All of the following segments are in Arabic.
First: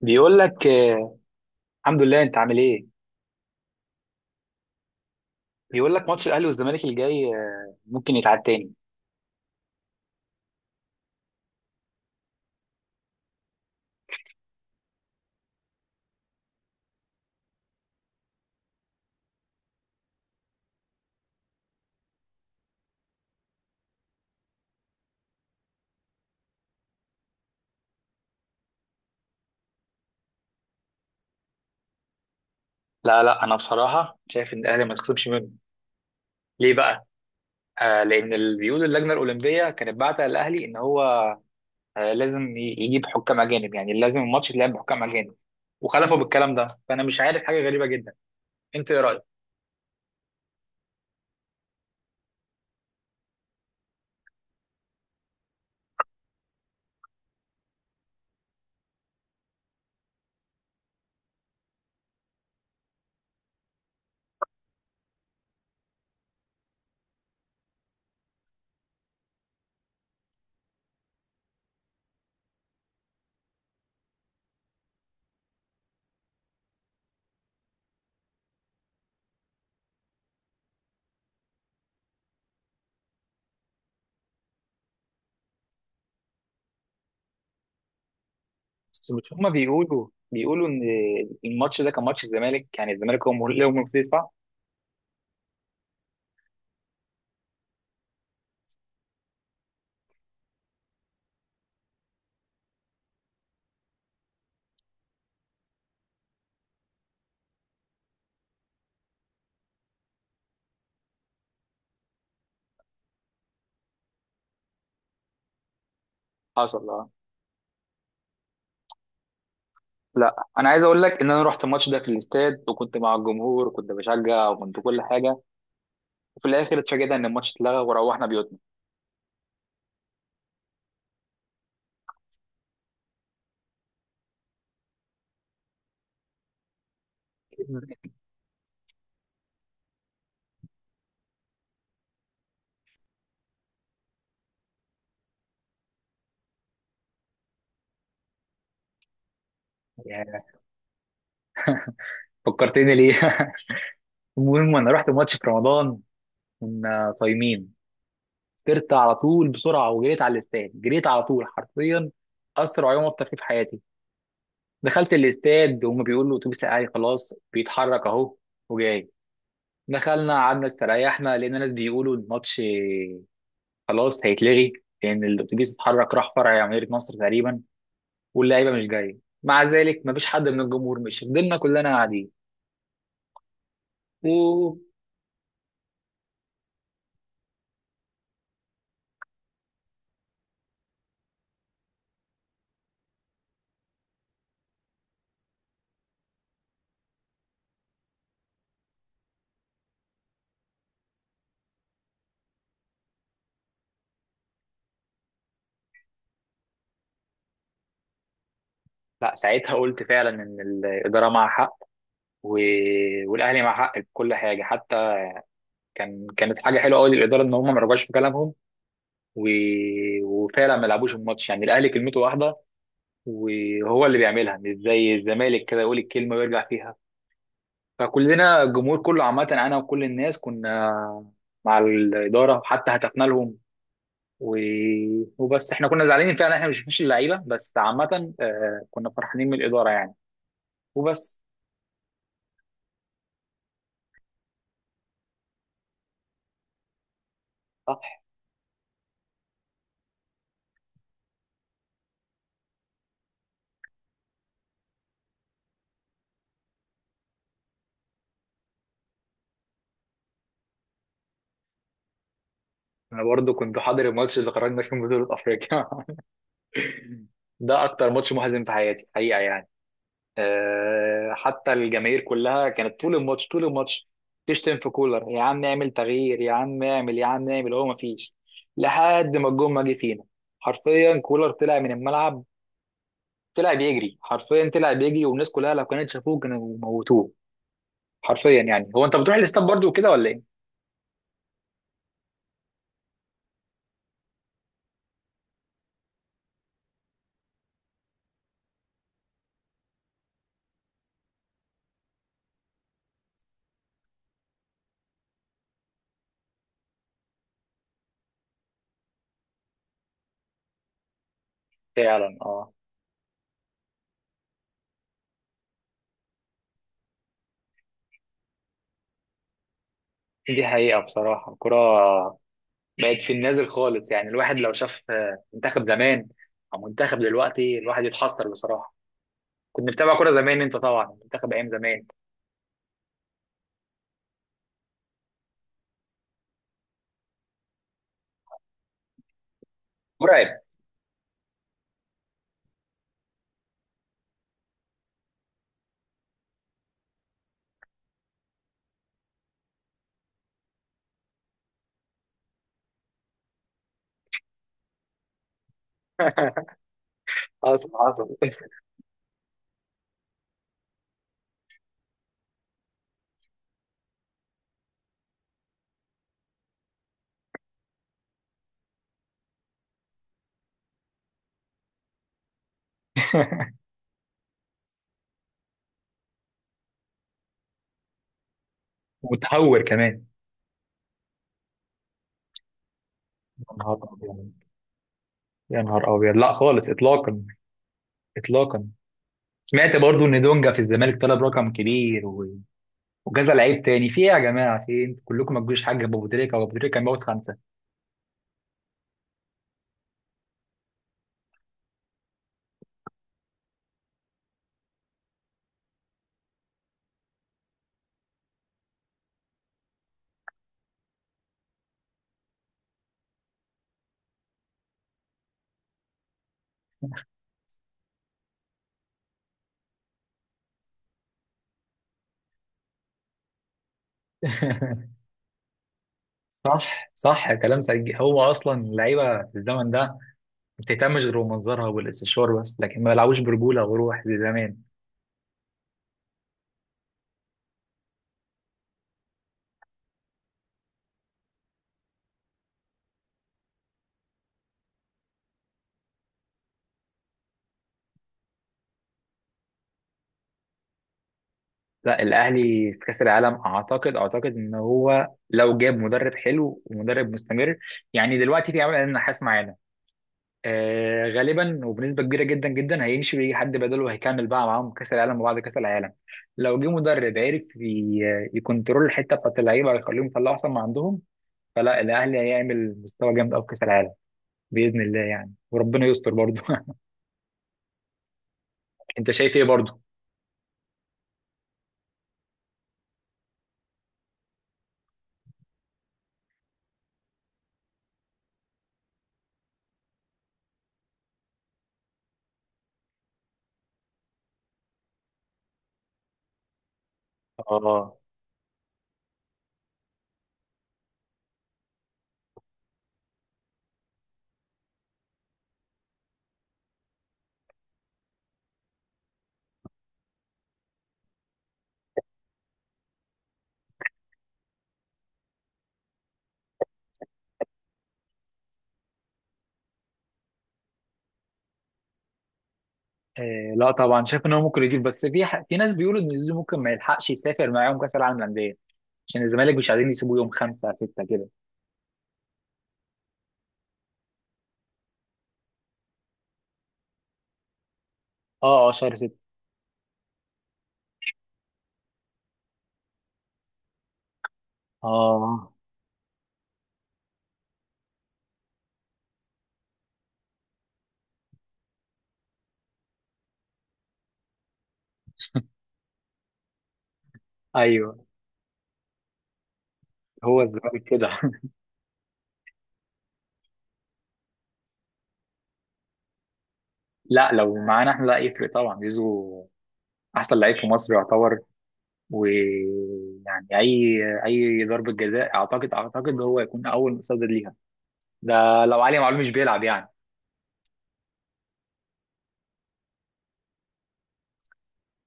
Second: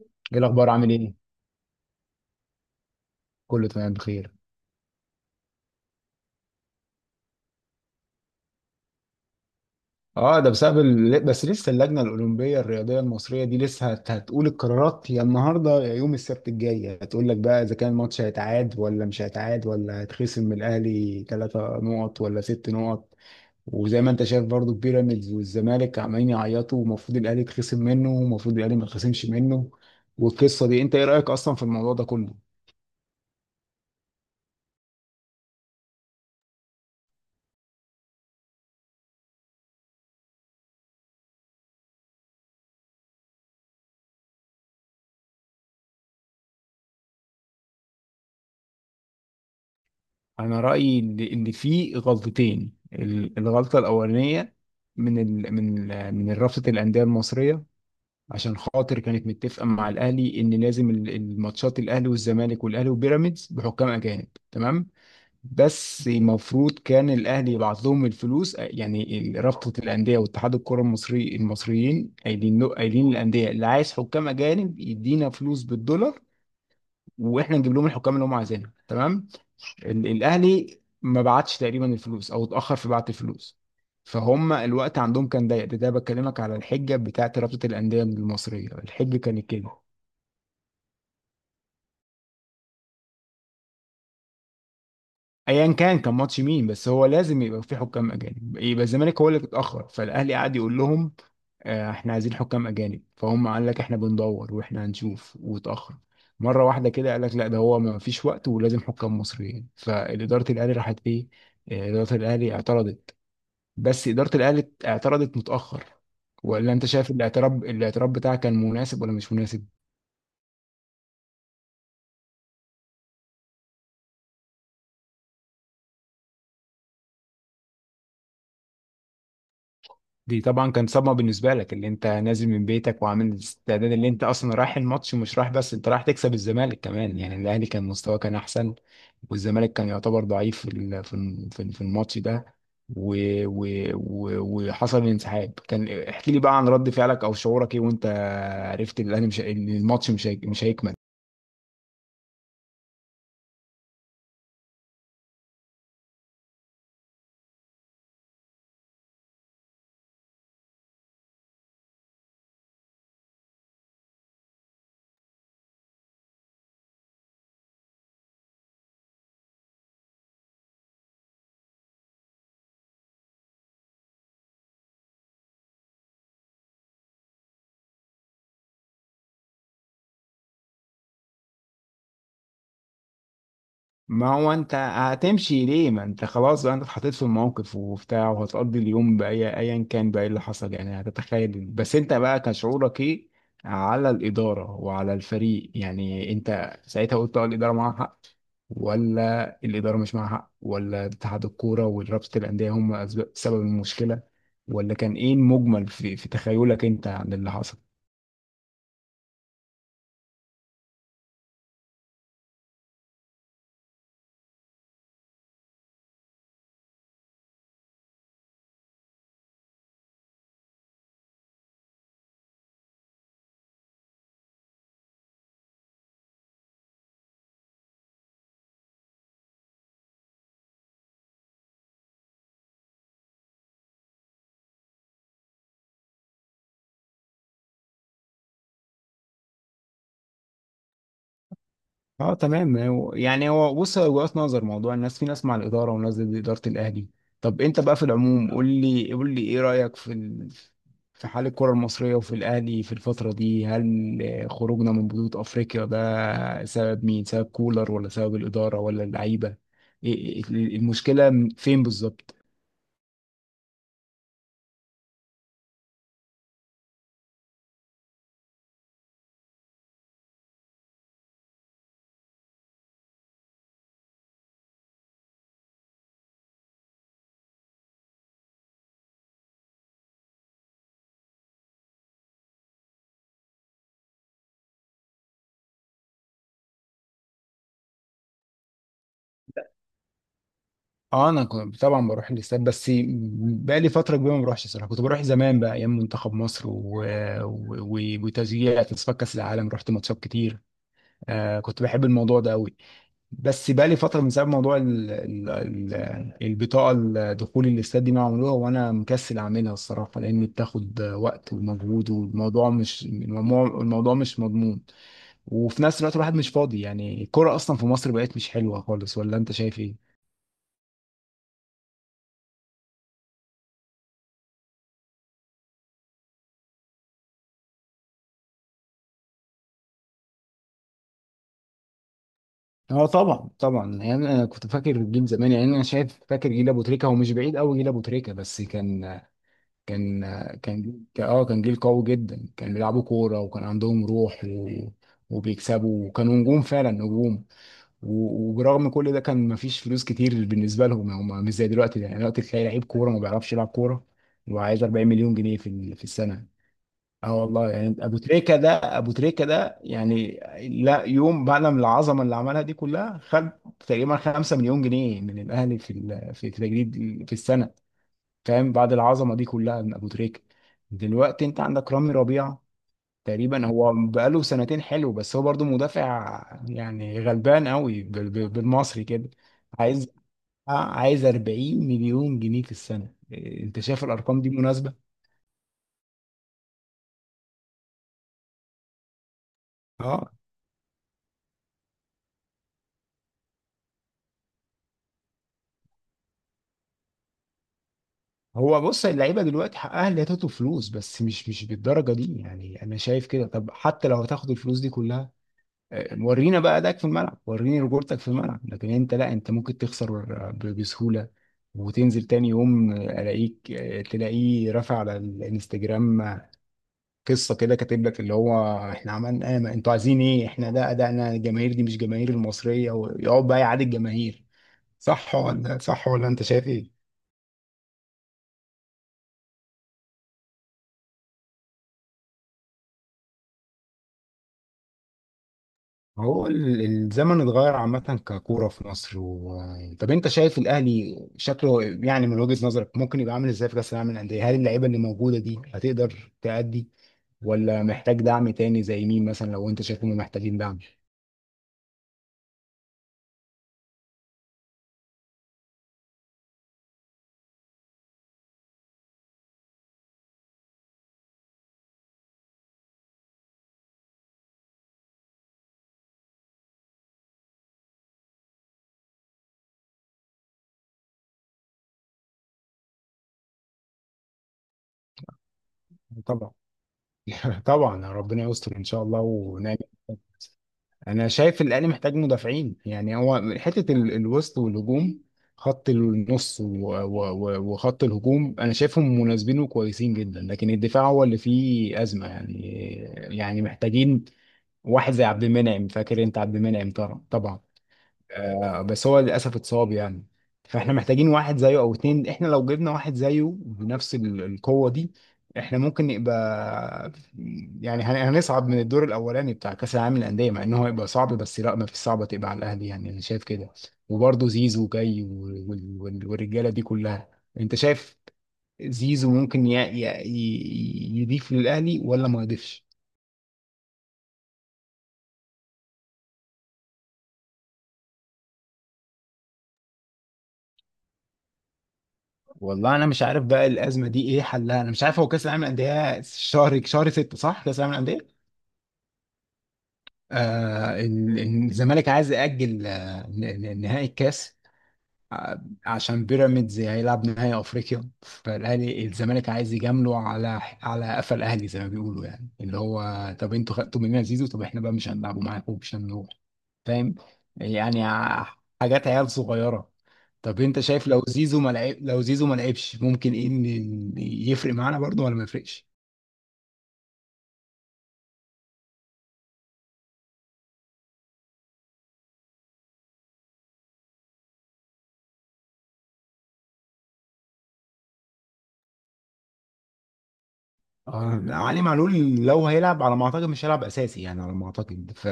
بيقول ايه لك الاخبار؟ عامل ايه؟ آه. الحمد لله، انت عامل ايه؟ كله تمام، بخير. بيقول لك ماتش الاهلي والزمالك الجاي ممكن يتعاد تاني. اه، ده بسبب بس لسه اللجنه الاولمبيه الرياضيه المصريه دي لسه هتقول القرارات يا النهارده يا يوم السبت الجاي، هتقول لك بقى اذا كان الماتش هيتعاد ولا مش هيتعاد ولا هيتخصم من الاهلي ثلاثة نقط ولا ست نقط. وزي ما انت شايف برضو بيراميدز والزمالك عمالين يعيطوا، ومفروض الاهلي يتخصم منه ومفروض الاهلي ما يتخصمش منه. والقصه دي، انت ايه رايك اصلا في الموضوع ده كله؟ لا لا، انا بصراحه شايف ان الاهلي ما يتخصمش منه. ليه بقى؟ آه، لان اللي بيقول اللجنه الاولمبيه كانت بعت الاهلي ان هو آه، لازم يجيب حكام اجانب، يعني لازم الماتش يتلعب بحكام اجانب. وخلفوا بالكلام ده، فانا مش عارف، حاجه غريبه جدا. انت ايه رايك؟ انا رايي ان في غلطتين، الغلطه الاولانيه من ال من ال من رابطه الانديه المصريه، عشان خاطر كانت متفقه مع الاهلي ان لازم الماتشات الاهلي والزمالك والاهلي وبيراميدز بحكام اجانب، تمام. بس المفروض كان الاهلي يبعت لهم الفلوس، يعني رابطه الانديه واتحاد الكره المصري المصريين قايلين له، قايلين للانديه اللي عايز حكام اجانب يدينا فلوس بالدولار، واحنا نجيب لهم الحكام اللي هم عايزينها، تمام. الاهلي ما بعتش تقريبا الفلوس، او اتاخر في بعت الفلوس، فهم الوقت عندهم كان ضيق. ده بكلمك على الحجه بتاعت رابطه الانديه المصريه، بس الحجه مش هما كانت كده. بيقولوا ان الماتش ده كان ماتش الزمالك، يعني الزمالك هو اللي هو المفروض يدفع. ايا كان كان ماتش مين، بس هو لازم يبقى في حكام اجانب، يبقى الزمالك هو اللي اتاخر، فالاهلي قعد يقول لهم: احنا عايزين حكام اجانب، فهم قال لك احنا بندور واحنا هنشوف، واتاخر مره واحده كده قال لك لا ده هو ما فيش وقت ولازم حكام مصريين، فاداره الاهلي راحت ايه؟ اداره الاهلي اعترضت، بس إدارة الأهلي اعترضت متأخر. ولا أنت حصل. شايف الاعتراض، الاعتراض بتاعك كان مناسب ولا مش مناسب؟ لا، انا عايز اقول لك ان انا رحت الماتش ده في الاستاد، وكنت مع الجمهور، وكنت بشجع، وكنت كل حاجه. وفي الاخر اتفاجئنا ان الماتش اتلغى، وروحنا بيوتنا. دي طبعا كان صدمة بالنسبة لك، اللي أنت نازل من بيتك وعامل الاستعداد، اللي أنت أصلا رايح الماتش، مش رايح بس، أنت رايح تكسب الزمالك كمان، يعني الأهلي كان مستواه كان أحسن، والزمالك كان يعتبر ضعيف في في الماتش ده. و... و... و... وحصل الانسحاب، كان احكي لي بقى عن رد فعلك أو شعورك إيه، وأنت عرفت الأهلي مش إن الماتش ياه. مش هيكمل. فكرتني ليه؟ المهم، انا رحت الماتش في رمضان. كنا صايمين. فطرت على طول بسرعه، وجريت على الاستاد، جريت على طول حرفيا. اسرع يوم افطر فيه في حياتي. دخلت الاستاد وهم بيقولوا الاتوبيس الاهلي خلاص بيتحرك اهو. وجاي. دخلنا قعدنا استريحنا، لان الناس بيقولوا الماتش خلاص هيتلغي. لان الاتوبيس اتحرك، راح فرع جمهورية مصر تقريبا. واللعيبه مش جايه. مع ذلك مفيش حد من الجمهور مشي، فضلنا كلنا قاعدين. ما هو انت و هتمشي ليه؟ ما انت خلاص بقى، انت اتحطيت في الموقف وبتاع، وهتقضي اليوم باي، ايا كان بقى إيه اللي حصل، يعني هتتخيل، بس انت بقى كان شعورك ايه على الاداره وعلى الفريق؟ يعني انت ساعتها قلت اه الاداره معاها حق، ولا الاداره مش معاها حق، ولا اتحاد الكوره ورابطه الانديه هم سبب المشكله، ولا كان ايه المجمل في في تخيلك انت عن اللي حصل؟ لا، ساعتها قلت فعلا ان الاداره مع حق. و... والاهلي مع حق في كل حاجه، حتى كانت حاجه حلوه قوي للاداره ان هم ما رجعوش في كلامهم. و... وفعلا ما لعبوش الماتش، يعني الاهلي كلمته واحده. وهو اللي بيعملها، مش زي الزمالك كده يقول الكلمه ويرجع فيها. فكلنا الجمهور كله، عامة أنا وكل الناس، كنا مع الإدارة، حتى هتفنا لهم. و... وبس إحنا كنا زعلانين فعلا، إحنا مش اللعيبة، بس عامة كنا فرحانين من الإدارة، يعني. وبس. اه تمام. يعني هو بص، هو وجهات نظر موضوع، الناس في ناس مع الاداره وناس ضد اداره الاهلي. طب انت بقى صح. في العموم، قول لي قول لي ايه رايك في في حال الكره المصريه، وفي الاهلي في الفتره دي؟ هل خروجنا من بطوله افريقيا ده سبب مين؟ سبب كولر ولا سبب الاداره ولا اللعيبه؟ المشكله فين بالظبط؟ أنا برضو كنت حاضر الماتش اللي خرجنا فيه من بطولة أفريقيا. ده أكتر ماتش محزن في حياتي حقيقة، يعني. حتى الجماهير كلها كانت طول الماتش طول الماتش تشتم في كولر، يا عم اعمل تغيير، يا عم اعمل، يا عم اعمل، هو مفيش. لحد ما الجون ما جه فينا. حرفيا كولر طلع من الملعب. طلع بيجري حرفيا، طلع بيجري، والناس كلها لو كانت شافوه كانوا موتوه. حرفيا يعني. هو انت بتروح الاستاد برضو وكده ولا ايه؟ اه انا كنت طبعا بروح الاستاد، بس بقى لي فتره كبيره ما بروحش صراحه، كنت بروح زمان بقى ايام منتخب مصر وتشجيع تصفيات كاس العالم، رحت ماتشات كتير. آه كنت بحب الموضوع ده قوي، بس بقى لي فتره من سبب موضوع ال ال ال البطاقه الدخول الاستاد دي ما عملوها، وانا مكسل اعملها الصراحه، لان بتاخد وقت ومجهود، فعلا، والموضوع اه. مش الموضوع، الموضوع مش مضمون. وفي نفس الوقت الواحد مش فاضي، يعني الكوره اصلا في مصر بقت مش حلوه خالص، ولا انت شايف ايه؟ دي حقيقة، بصراحة الكرة بقت في النازل خالص، يعني الواحد لو شاف منتخب زمان أو منتخب دلوقتي، الواحد يتحسر بصراحة. كنت متابع كوره زمان، انت طبعا منتخب ايام زمان؟ اه طبعا طبعا، يعني انا كنت فاكر جيل زمان، يعني انا شايف فاكر جيل ابو تريكه، هو مش بعيد قوي جيل ابو تريكه، بس كان مرعب. كان جيل قوي جدا، كان بيلعبوا كوره وكان عندهم روح وبيكسبوا وكانوا نجوم فعلا نجوم. وبرغم كل ده كان مفيش فلوس كتير بالنسبه لهم، يعني هم مش زي دلوقتي، يعني دلوقتي تلاقي لعيب كوره ما بيعرفش يلعب كوره وعايز 40 مليون جنيه في في السنه. اه والله، حصل يعني ابو حصل. تريكه ده ابو تريكه ده يعني لا يوم بعد من العظمه اللي عملها دي كلها، خد تقريبا 5 مليون جنيه من الاهلي في في التجديد في السنه، فاهم؟ بعد العظمه دي كلها من ابو تريكه. دلوقتي انت عندك رامي ربيعه، تقريبا هو بقاله سنتين حلو، بس هو برضو مدافع، يعني غلبان قوي بالمصري كده. متهور عايز كمان. عايز 40 مليون جنيه في السنه. إيه، انت يا نهار شايف الارقام دي ابيض. مناسبه؟ يا نهار ابيض، لا خالص اطلاقا. اطلاقا. سمعت برضو اه ان دونجا في الزمالك طلب رقم كبير وجزا لعيب تاني! في ايه يا جماعه؟ في ايه؟ انتوا كلكم ما تجوش حاجه ابو تريكه، وابو تريكه كان موت خمسه. هو بص، اللعيبه دلوقتي حقها اللي هتاخد فلوس، بس مش بالدرجه دي، يعني انا شايف كده. طب حتى لو هتاخد الفلوس دي كلها، ورينا بقى ادائك في الملعب، وريني رجولتك في الملعب، لكن انت لا، انت ممكن تخسر بسهولة، وتنزل تاني يوم الاقيك تلاقيه رافع على الانستجرام قصة كده، كاتب لك اللي هو احنا عملنا ايه، ما انتوا عايزين ايه، احنا ده ادائنا، الجماهير دي مش جماهير المصرية، ويقعد بقى يعادي الجماهير. صح ولا صح، ولا انت شايف ايه؟ صح صح، كلام سجي. هو اصلا اللعيبه في الزمن ده ما بتهتمش غير بمنظرها والاستشوار بس، لكن ما بيلعبوش برجوله وروح زي زمان. هو الزمن اتغير عامة، ككورة في مصر طب انت شايف الاهلي شكله، يعني من وجهة نظرك، ممكن يبقى عامل ازاي في كأس العالم للأندية؟ هل اللعيبة اللي موجودة دي هتقدر تأدي، ولا محتاج دعم تاني زي مين مثلا لو انت شايفهم محتاجين دعم؟ لا، الاهلي في كاس العالم اعتقد ان هو لو جاب مدرب حلو ومدرب مستمر، يعني دلوقتي في عمل النحاس معانا، غالبا وبنسبه كبيره جدا جدا هيمشي ويجي حد بداله، وهيكمل بقى معاهم كاس العالم وبعد كاس العالم. لو جه مدرب عرف يكنترول الحته بتاعت اللعيبه، ويخليهم يطلعوا احسن ما عندهم، فلا، الاهلي هيعمل مستوى جامد قوي في كاس العالم، باذن الله يعني، وربنا يستر طبعا برضه. طبعا ربنا يستر ان شاء الله انت شايف ايه ونعمل. برضه؟ انا شايف الاهلي محتاج مدافعين، يعني هو حته الوسط والهجوم، خط النص وخط الهجوم انا شايفهم مناسبين وكويسين جدا، لكن الدفاع هو اللي فيه ازمه يعني. يعني محتاجين واحد زي عبد المنعم، فاكر انت عبد المنعم؟ طبعا طبعا. اه. بس هو للاسف اتصاب يعني، فاحنا محتاجين واحد زيه او اتنين، احنا لو جبنا واحد زيه بنفس القوه دي احنا ممكن نبقى، يعني هنصعد من الدور الاولاني بتاع كاس العالم للانديه، مع ان هو هيبقى صعب، بس لا ما فيش صعبه تبقى على الاهلي، يعني انا شايف كده. وبرضه زيزو جاي والرجاله دي كلها. انت شايف زيزو ممكن يضيف للاهلي ولا ما يضيفش؟ آه لا طبعا، شايف ان هو ممكن يضيف، بس في في ناس بيقولوا ان زيزو ممكن ما يلحقش يسافر معاهم كاس العالم للانديه، عشان الزمالك مش عايزين يسيبوه يوم خمسة ستة كده. والله انا مش عارف بقى الازمه دي ايه حلها، انا مش عارف. هو كاس العالم للانديه شهر 6 صح كاس العالم للانديه؟ اه اه، شهر ستة. آه الزمالك عايز ياجل نهائي الكاس، اه. عشان بيراميدز هيلعب نهائي افريقيا، فالاهلي الزمالك عايز يجامله على على قفا الاهلي زي ما بيقولوا، يعني اللي هو طب انتوا خدتوا مننا زيزو، طب احنا بقى مش هنلعبه معاكم، مش هنروح، فاهم؟ يعني ايوه. حاجات عيال صغيرة. طب هو انت الزمالك شايف كده. لو زيزو ما لعبش ممكن ايه يفرق معانا برضه ولا ما يفرقش؟ لا، لو معانا احنا لا يفرق طبعا، زيزو احسن لعيب في مصر يعتبر. ويعني اي ضربه جزاء، اعتقد هو يكون اول مصدر ليها. ده لو علي معلول مش بيلعب، يعني. اه علي معلول لو هيلعب على ما اعتقد مش هيلعب اساسي، يعني على ما اعتقد ف.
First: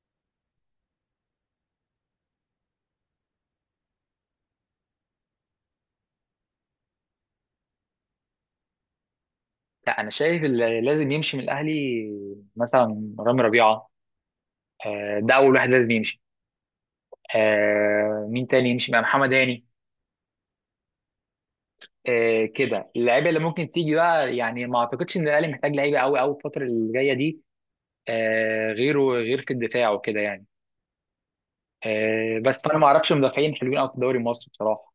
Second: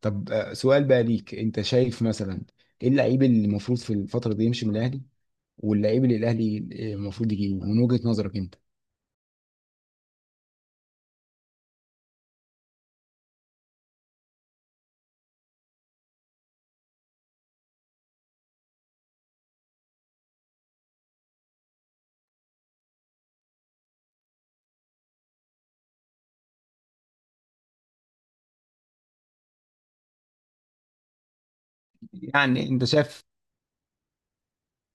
طب سؤال بقى ليك، انت شايف مثلا ايه اللعيب اللي المفروض في الفترة دي يمشي من الاهلي، واللعيب اللي الاهلي المفروض يجيبه من وجهة نظرك انت؟ لا، انا شايف اللي لازم يمشي من الاهلي مثلا رامي ربيعه، ده اول واحد لازم يمشي. مين تاني يمشي؟ مع محمد هاني. كده اللعيبه اللي ممكن تيجي بقى، يعني ما اعتقدش ان الاهلي محتاج لعيبه قوي قوي الفتره اللي جايه دي. غيره، غير في الدفاع وكده يعني. بس يعني انا انت ما اعرفش شايف، مدافعين حلوين قوي في الدوري المصري بصراحه.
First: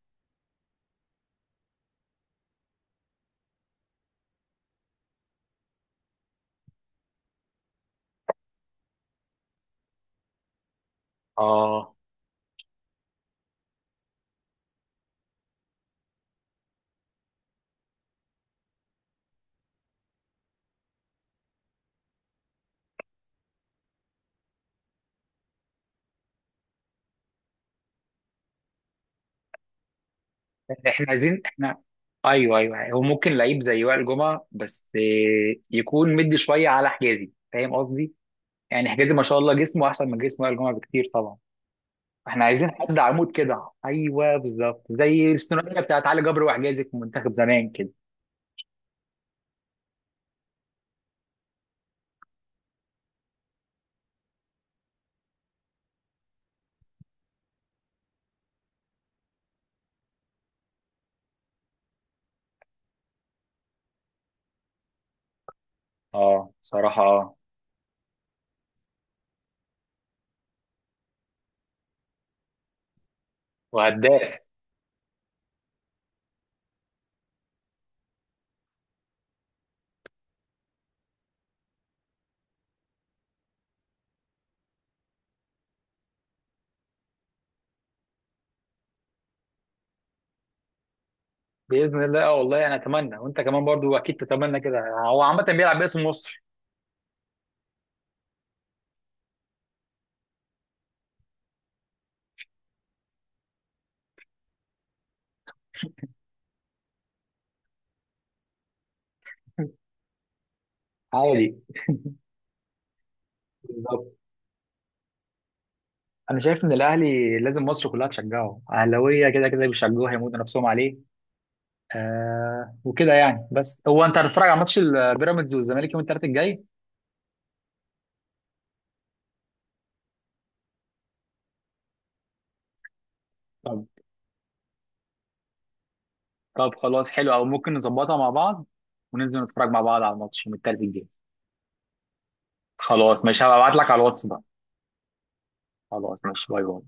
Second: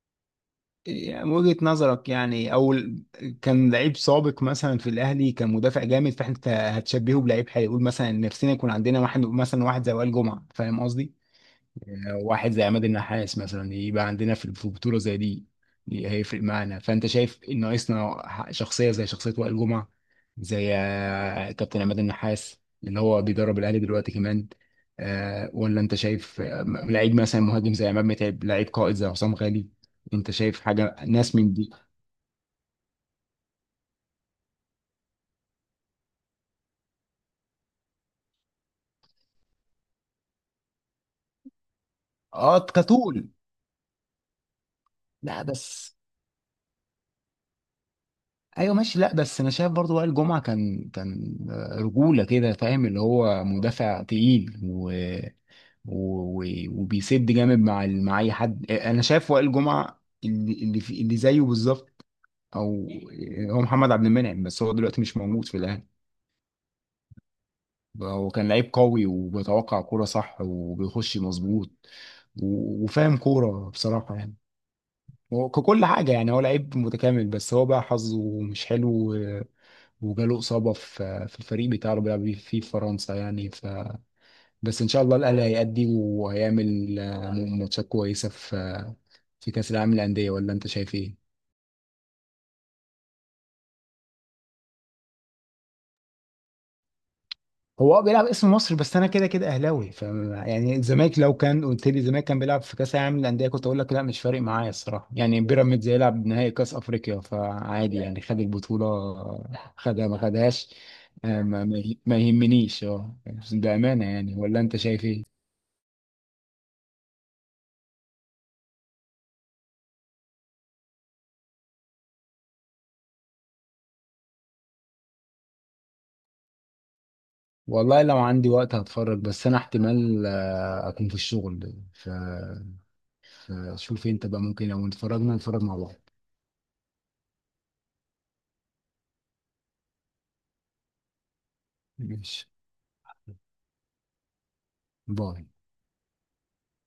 يعني من وجهة نظرك، يعني او كان لعيب سابق مثلا في الاهلي كان مدافع جامد، فاحنا هتشبهه بلعيب هيقول مثلا نفسنا يكون عندنا واحد مثلا واحد زي وائل جمعة، فاهم قصدي؟ اه. واحد زي عماد النحاس مثلا، يبقى عندنا في في بطولة زي دي، دي هيفرق معانا، فأنت شايف إن ناقصنا شخصية زي شخصية وائل جمعة، زي كابتن عماد النحاس اللي هو بيدرب الأهلي دلوقتي كمان، ولا أنت شايف لعيب مثلا مهاجم زي عماد متعب، لعيب قائد زي حسام غالي؟ أنت شايف حاجة احنا ناس عايزين من دي؟ احنا ايوه ايوه، هو ممكن لعيب زي وائل جمعه، بس يكون مدي شويه على حجازي، فاهم قصدي؟ يعني حجازي ما شاء الله جسمه احسن من جسم وائل جمعه بكتير، طبعا. احنا اه عايزين حد كطول، عمود كده، ايوه بالظبط زي لا الثنائيه بس، بتاعت علي جبر وحجازي في منتخب زمان كده. ايوه ماشي. لا بس انا شايف برضو وائل جمعة كان رجولة كده، فاهم؟ اللي هو مدافع تقيل و- و- وبيسد جامد مع مع اي حد، انا شايف وائل جمعه اللي في اللي زيه بالظبط، او هو محمد عبد المنعم، بس هو دلوقتي مش موجود في الاهلي. اه، بصراحه، اه. هو كان لعيب قوي وبيتوقع كوره صح وبيخش مظبوط وفاهم كوره بصراحه يعني، وهداف. هو ككل حاجه يعني، هو لعيب متكامل بس هو بقى حظه مش حلو وجاله اصابه في في الفريق بتاعه اللي بيلعب فيه في فرنسا يعني. بس ان شاء الله الاهلي هيأدي وهيعمل ماتشات كويسه في في كاس العالم للانديه، ولا انت شايف ايه؟ باذن الله، اه والله انا اتمنى، وانت كمان برضو اكيد تتمنى كده. هو عامه بيلعب باسم مصر. هو اه بيلعب اسم مصر، بس انا كده كده اهلاوي، ف يعني الزمالك لو كان قلت لي الزمالك كان بيلعب في كاس العالم للانديه كنت اقول لك لا مش فارق معايا الصراحه، يعني بيراميدز هيلعب نهائي كاس افريقيا فعادي، يعني خد البطوله خدها ما خدهاش. عادي. ما يهمنيش اه، بامانه بالظبط. يعني، ولا انت شايف ايه؟ انا شايف ان الاهلي لازم مصر كلها تشجعه، اهلاويه كده كده بيشجعوه هيموتوا نفسهم عليه، وكده يعني. بس هو، انت هتتفرج على ماتش البيراميدز والزمالك يوم الثلاث الجاي؟ والله لو عندي وقت هتفرج، بس انا احتمال اكون في الشغل. طب. شوف انت بقى ممكن لو اتفرجنا نتفرج مع بعض. طب خلاص حلو، او ممكن نظبطها مع بعض، وننزل نتفرج مع بعض على الماتش يوم الثلاث الجاي. ماشي، خلاص ماشي، هبعت لك على الواتس بقى. باي. خلاص ماشي، باي باي.